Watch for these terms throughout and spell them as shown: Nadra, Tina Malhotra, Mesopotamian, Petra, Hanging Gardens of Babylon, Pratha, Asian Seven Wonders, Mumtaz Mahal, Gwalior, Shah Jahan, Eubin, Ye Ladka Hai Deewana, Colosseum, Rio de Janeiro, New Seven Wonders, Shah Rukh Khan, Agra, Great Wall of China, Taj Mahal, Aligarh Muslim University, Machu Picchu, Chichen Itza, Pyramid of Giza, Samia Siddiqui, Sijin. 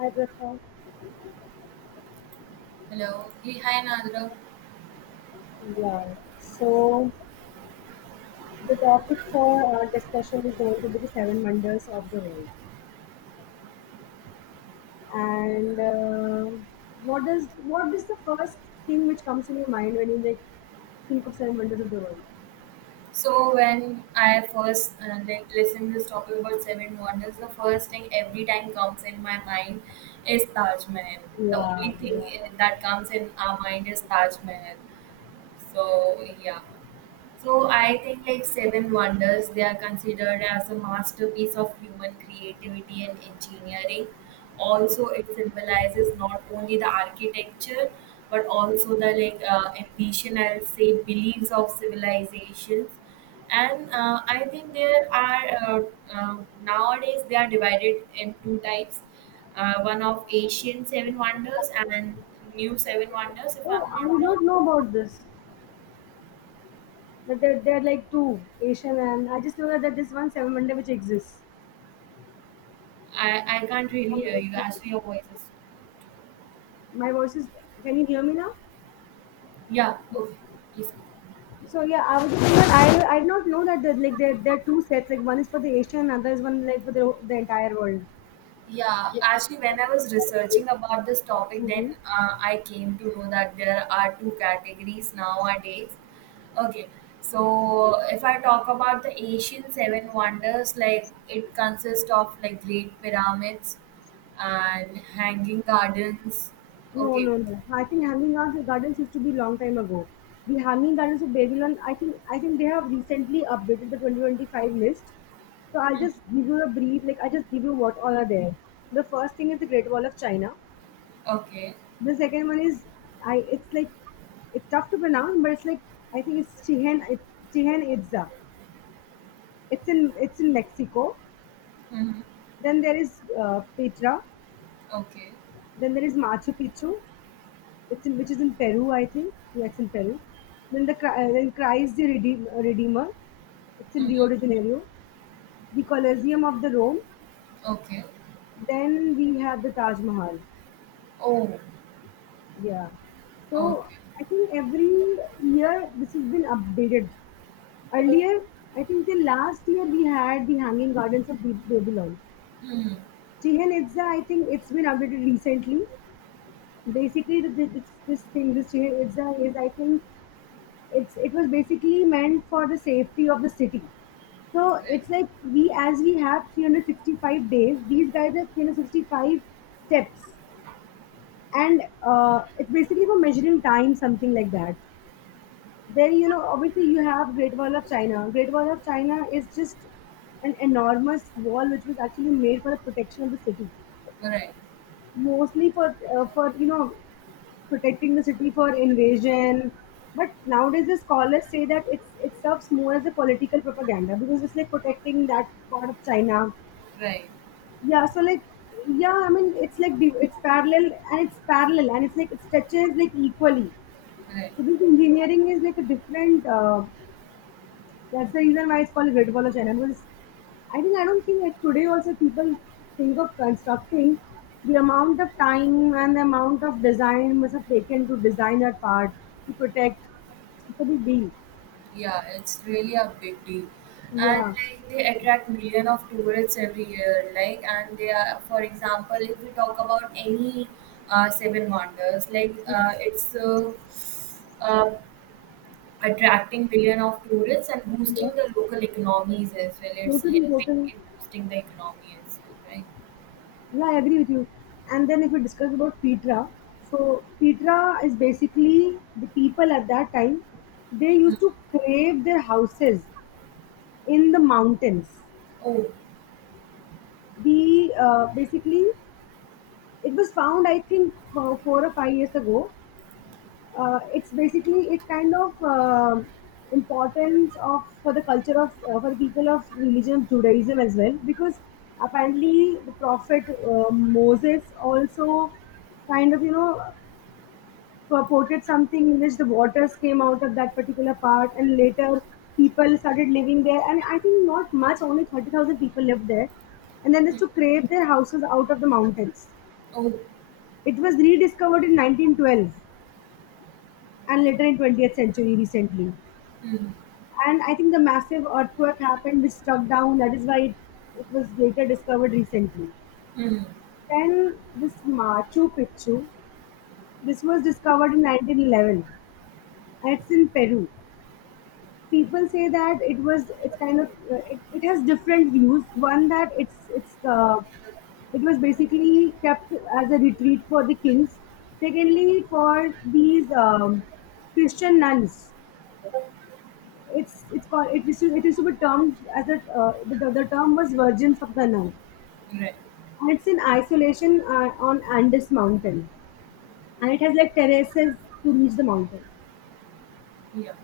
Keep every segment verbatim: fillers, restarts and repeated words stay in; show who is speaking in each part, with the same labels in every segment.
Speaker 1: Hi, Pratha.
Speaker 2: Hello. Hey, hi, Nadra.
Speaker 1: Yeah. So the topic for our discussion is going to be the seven wonders of the world. And uh, what does what is the first thing which comes in your mind when you like think of seven wonders of the world?
Speaker 2: So when I first uh, like listen this topic about seven wonders, the first thing every time comes in my mind is Taj Mahal. The only
Speaker 1: Yeah,
Speaker 2: thing
Speaker 1: yeah.
Speaker 2: i- that comes in our mind is Taj Mahal. So yeah. So I think like Seven Wonders, they are considered as a masterpiece of human creativity and engineering. Also, it symbolizes not only the architecture but also the like uh, ambition, I'll say, beliefs of civilizations. And uh, I think there are uh, uh, nowadays they are divided in two types. Uh, one of Asian Seven Wonders and New Seven Wonders, if
Speaker 1: Oh,
Speaker 2: I'm
Speaker 1: I
Speaker 2: not
Speaker 1: did
Speaker 2: wrong.
Speaker 1: not know about this. That there, there are like two Asian, and I just know that there's one seven wonder which exists.
Speaker 2: I, I can't really hear you. Actually, your voice is.
Speaker 1: My voice is. Can you hear me now?
Speaker 2: Yeah, okay. Please.
Speaker 1: So yeah, I was just saying that I I did not know that there, like there there are two sets like one is for the Asia and another is one like for the the entire world.
Speaker 2: Yeah, actually, when I was researching about this topic, then
Speaker 1: Hmm
Speaker 2: uh, I came to know that there are two categories nowadays. Okay, so if I talk about the Asian seven wonders, like it consists of like great pyramids and hanging gardens.
Speaker 1: No,
Speaker 2: Okay.
Speaker 1: no, no. I think Hanging Out the Gardens used to be long time ago. The Hanging Gardens of Babylon, I think I think they have recently updated the twenty twenty-five list. So I'll
Speaker 2: Mhm.
Speaker 1: just give you a brief, like I'll just give you what all are there. The first thing is the Great Wall of China.
Speaker 2: Okay.
Speaker 1: The second one is I. It's like it's tough to pronounce, but it's like I think it's Chichen Chichen Itza. It's in it's in Mexico.
Speaker 2: Hmm.
Speaker 1: Then there is uh, Petra.
Speaker 2: Okay.
Speaker 1: Then there is Machu Picchu. It's in, which is in Peru, I think. Yeah, it's in Peru. Then the Chri- uh, then Christ the Redeem, Redeemer. It's in
Speaker 2: Hmm.
Speaker 1: Rio de Janeiro. The Colosseum of the Rome.
Speaker 2: Okay.
Speaker 1: Then we have the Taj Mahal.
Speaker 2: Oh,
Speaker 1: Yeah. So
Speaker 2: okay.
Speaker 1: I think every year this has been updated. Earlier, I think till last year we had the Hanging Gardens of Ba- Babylon.
Speaker 2: Hmm.
Speaker 1: Chichen Itza, I think it's been updated recently. Basically th- this this thing this chair it's a, is I think it's it was basically meant for the safety of the city. So it's like we as we have three hundred sixty-five days, these guys have three hundred sixty-five steps, and uh, it's basically for measuring time, something like that. Then you know obviously you have great wall of china. Great wall of china is just an enormous wall which was actually made for the protection of the city,
Speaker 2: Right, right,
Speaker 1: mostly for uh, for you know protecting the city for invasion. But nowadays, the scholars say that it's it serves more as a political propaganda because it's like protecting that part of China.
Speaker 2: right,
Speaker 1: Yeah, so like yeah, I mean it's like div- it's parallel and it's parallel and it's like it touches like equally.
Speaker 2: right.
Speaker 1: So this engineering is like a different uh, that's the reason why it's called Great Wall of China. Because I think I don't think that today also people think of constructing the amount of time and the amount of design must have taken to design that part to protect. It's a big deal.
Speaker 2: Yeah, it's really a big deal. And
Speaker 1: Yeah.
Speaker 2: like they attract million of tourists every year. Like and they are, for example, if we talk about any uh, seven wonders, like uh, it's uh, uh, attracting million of tourists and boosting
Speaker 1: Yeah.
Speaker 2: the local economies as well. It's
Speaker 1: Totally,
Speaker 2: helping
Speaker 1: totally.
Speaker 2: in boosting the economy as well, right?
Speaker 1: Yeah, I agree with you. And then if we discuss about Petra, so Petra is basically the people at that time, they used to crave their houses in the mountains.
Speaker 2: Oh.
Speaker 1: The uh, basically It was found, I think, for four or five years ago. Uh, it's basically it's kind of um importance of for the culture of uh, for the people of religion of Judaism as well, because apparently the prophet uh, Moses also kind of you know purported something in which the waters came out of that particular part, and later people started living there, and I think not much only thirty thousand people lived there, and then they is
Speaker 2: Hmm.
Speaker 1: to create their houses out of the mountains.
Speaker 2: Oh.
Speaker 1: It was rediscovered in nineteen twelve and later in twentieth century recently.
Speaker 2: Hmm.
Speaker 1: And I think the massive earthquake happened which struck down. That is why it, it was later discovered recently.
Speaker 2: Hmm.
Speaker 1: Then this Machu Picchu, this was discovered in nineteen eleven. And it's in Peru. People say that it was it's kind of uh, it, it has different views. One that it's it's uh, it was basically kept as a retreat for the kings. Secondly for these um, christian nuns, it's it's called it is to- it is to be termed as a uh, the, the term was virgins of the nun.
Speaker 2: Right.
Speaker 1: And it's in isolation uh, on andes mountain, and it has like terraces to reach the mountain.
Speaker 2: Yeah.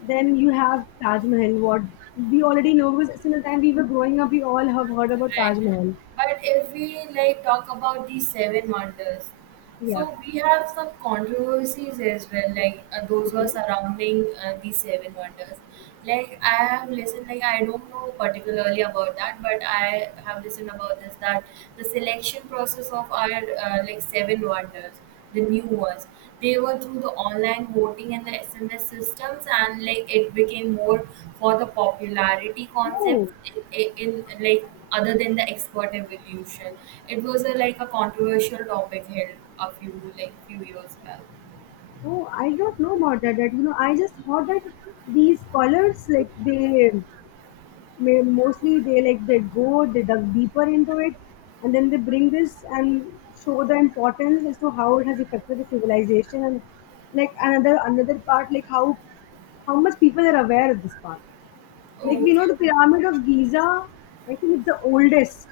Speaker 1: Then you have Taj Mahal, what we already know because since the time we were growing up, we all have heard about
Speaker 2: Right.
Speaker 1: Taj Mahal.
Speaker 2: But if we like talk about these seven wonders,
Speaker 1: Yeah.
Speaker 2: so we have some controversies as well, like uh, those who are
Speaker 1: Okay.
Speaker 2: surrounding uh, these seven wonders. Like I have listened, like I don't know particularly about that, but I have listened about this that the selection process of our uh, like seven wonders, the new ones, they were through the online voting and the S M S systems, and like it became more for the popularity
Speaker 1: Oh,
Speaker 2: concepts in, in, in like other than the expert evolution. It was a, like a controversial topic held a few like few years back.
Speaker 1: oh, I don't know about that. That you know, I just thought that these colors, like they may mostly they like they go they dug deeper into it, and then they bring this and show the importance as to how it has affected the civilization and like another another part like how how much people are aware of this part. Like we
Speaker 2: Okay.
Speaker 1: know the Pyramid of Giza, I think it's the oldest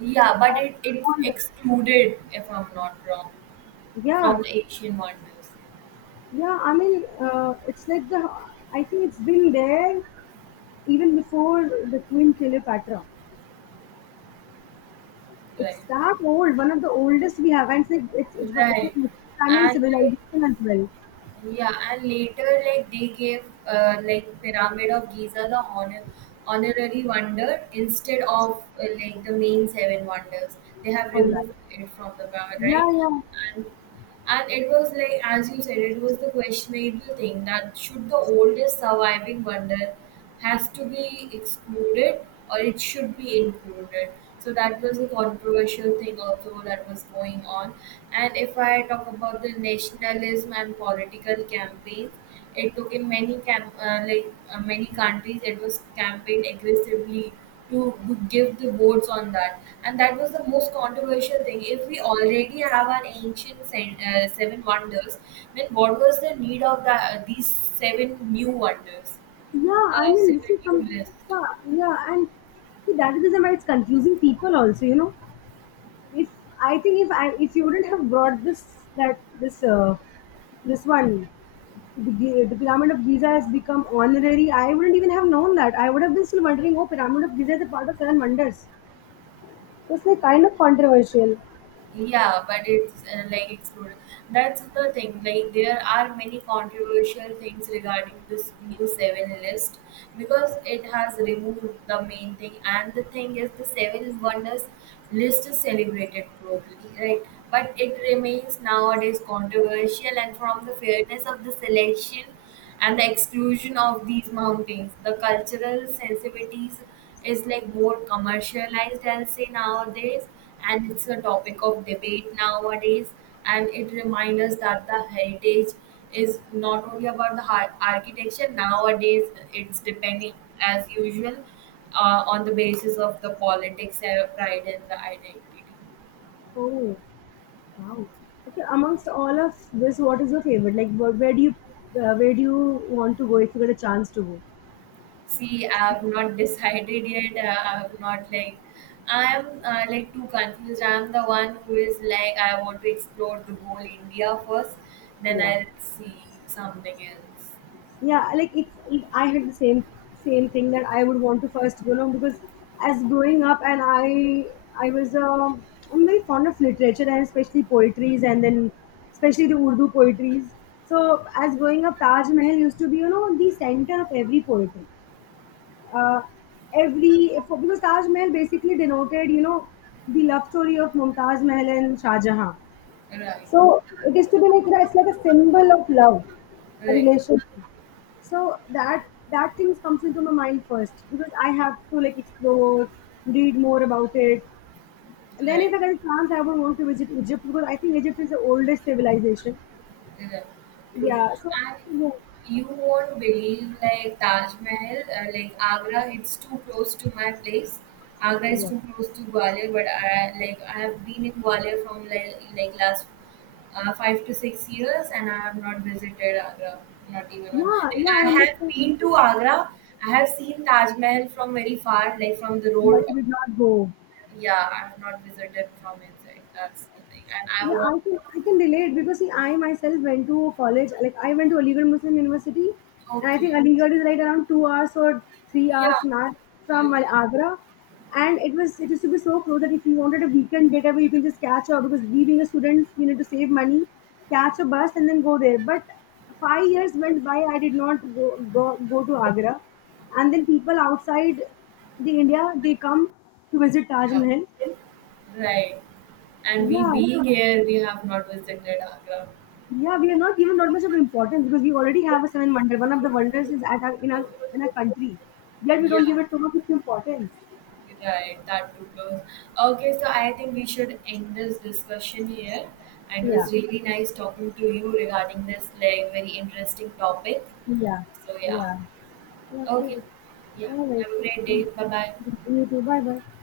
Speaker 2: Yeah, but
Speaker 1: of
Speaker 2: it it
Speaker 1: all the.
Speaker 2: excluded, if I'm not wrong, from
Speaker 1: Yeah,
Speaker 2: the Asian wonders.
Speaker 1: yeah. I mean, uh, it's like the. I think it's been there even before the Queen Cleopatra.
Speaker 2: Right.
Speaker 1: It's that old, one of the oldest we have, and it's like it's it's, it's
Speaker 2: Right.
Speaker 1: like Mesopotamian
Speaker 2: And like
Speaker 1: civilization as well.
Speaker 2: yeah, and later, like they gave uh, like Pyramid of Giza the honor honorary wonder instead of uh, like the main seven wonders. They have
Speaker 1: All right.
Speaker 2: removed it from the pyramid, right?
Speaker 1: Yeah, yeah,
Speaker 2: And and it was like as you said, it was the questionable thing that should the oldest surviving wonder has to be excluded or it should be included. So that was a controversial thing also that was going on. And if I talk about the nationalism and political campaigns, it took in many camp uh, like uh, many countries it was campaigned aggressively to to give the votes on that and that was the most controversial thing if we already have our ancient sen- uh, seven wonders then what was the need of the, uh, these seven new wonders
Speaker 1: yeah. I
Speaker 2: the
Speaker 1: mean, this is
Speaker 2: seventy
Speaker 1: some.
Speaker 2: list.
Speaker 1: Yeah, yeah, and see, that is the reason why it's confusing people also. You know, if I think if I if you wouldn't have brought this that this uh, this one the, Gi- the pyramid of Giza has become honorary. I wouldn't even have known that. I would have been still wondering, oh, pyramid of Giza is a part of seven wonders. So it's like kind of controversial.
Speaker 2: Yeah, but it's uh, like exploded. That's the thing. Like there are many controversial things regarding this new seven list because it has removed the main thing. And the thing is, the seven wonders list is celebrated globally, right? But it remains nowadays controversial. And from the fairness of the selection and the exclusion of these mountains. The cultural sensitivities is like more commercialized, I'll say nowadays, and it's a topic of debate nowadays. And it reminds us that the heritage is not only about the har- architecture nowadays. It's depending as usual uh, on the basis of the politics, uh, pride, and the identity.
Speaker 1: Oh, wow. Okay, amongst all of this, what is your favorite? Like, wh- where do you uh, where do you want to go if you get a chance to go?
Speaker 2: See, I've not decided yet. Uh, I've not like, I'm uh, like too confused. I'm the one who is like, I want to explore the whole India first, then
Speaker 1: Yeah.
Speaker 2: I'll see something else.
Speaker 1: Yeah like if, if I had the same same thing that I would want to first you know because as growing up and i I was um I'm very fond of literature and especially poetries and then especially the urdu poetries. So as growing up taj mahal used to be you know the center of every poetry, uh, every for, because taj mahal basically denoted you know the love story of mumtaz mahal and shah jahan.
Speaker 2: Right,
Speaker 1: So it is to be like you know, it's like a symbol of love, a
Speaker 2: right,
Speaker 1: relationship. So that that things comes into my mind first because I have to like explore, read more about it. And then
Speaker 2: right.
Speaker 1: if I get a chance, I would want to visit Egypt because I think Egypt is the oldest civilization.
Speaker 2: Yeah, true.
Speaker 1: Yeah. So
Speaker 2: And
Speaker 1: yeah,
Speaker 2: you won't believe like Taj Mahal, uh, like Agra, it's too close to my place. Agra is
Speaker 1: yeah,
Speaker 2: too close to Gwalior, but I like I have been in Gwalior from like, like last uh, five to six years, and I have not visited Agra, not even one. Like,
Speaker 1: yeah. I
Speaker 2: I have
Speaker 1: understand,
Speaker 2: been to Agra. I have seen Taj Mahal from very far, like from the
Speaker 1: but
Speaker 2: road.
Speaker 1: I did not go.
Speaker 2: Yeah, I have not visited from inside. That's the thing, and I
Speaker 1: Yeah, I
Speaker 2: want.
Speaker 1: can I can relate because see, I myself went to college. Like I went to Aligarh Muslim University, and I think
Speaker 2: Okay.
Speaker 1: Aligarh is right around two hours or three hours
Speaker 2: Yeah.
Speaker 1: max from my Agra. And it was it used to be so close that if you wanted a weekend getaway, you can just catch up because we being a student, you know, to save money, catch a bus and then go there. But five years went by, I did not go go, go to Agra, and then people outside the India they come to visit Taj Mahal.
Speaker 2: Right. And we
Speaker 1: Yeah.
Speaker 2: being here, we have not visited Agra.
Speaker 1: Yeah, we are not given that much of importance because we already have a seven wonder. One of the wonders is at our, in our in our country, yet we don't
Speaker 2: Yeah,
Speaker 1: give it so much of importance.
Speaker 2: right. That too close. Okay, so I think we should end this discussion here. And it
Speaker 1: Yeah,
Speaker 2: was really nice talking to you regarding this like very interesting topic.
Speaker 1: yeah,
Speaker 2: So yeah.
Speaker 1: yeah, yeah. All
Speaker 2: Okay.
Speaker 1: right,
Speaker 2: Yeah.
Speaker 1: all right.
Speaker 2: Have a great
Speaker 1: Mm-hmm.
Speaker 2: day. Bye bye.
Speaker 1: Yeah, you too. Bye, bye.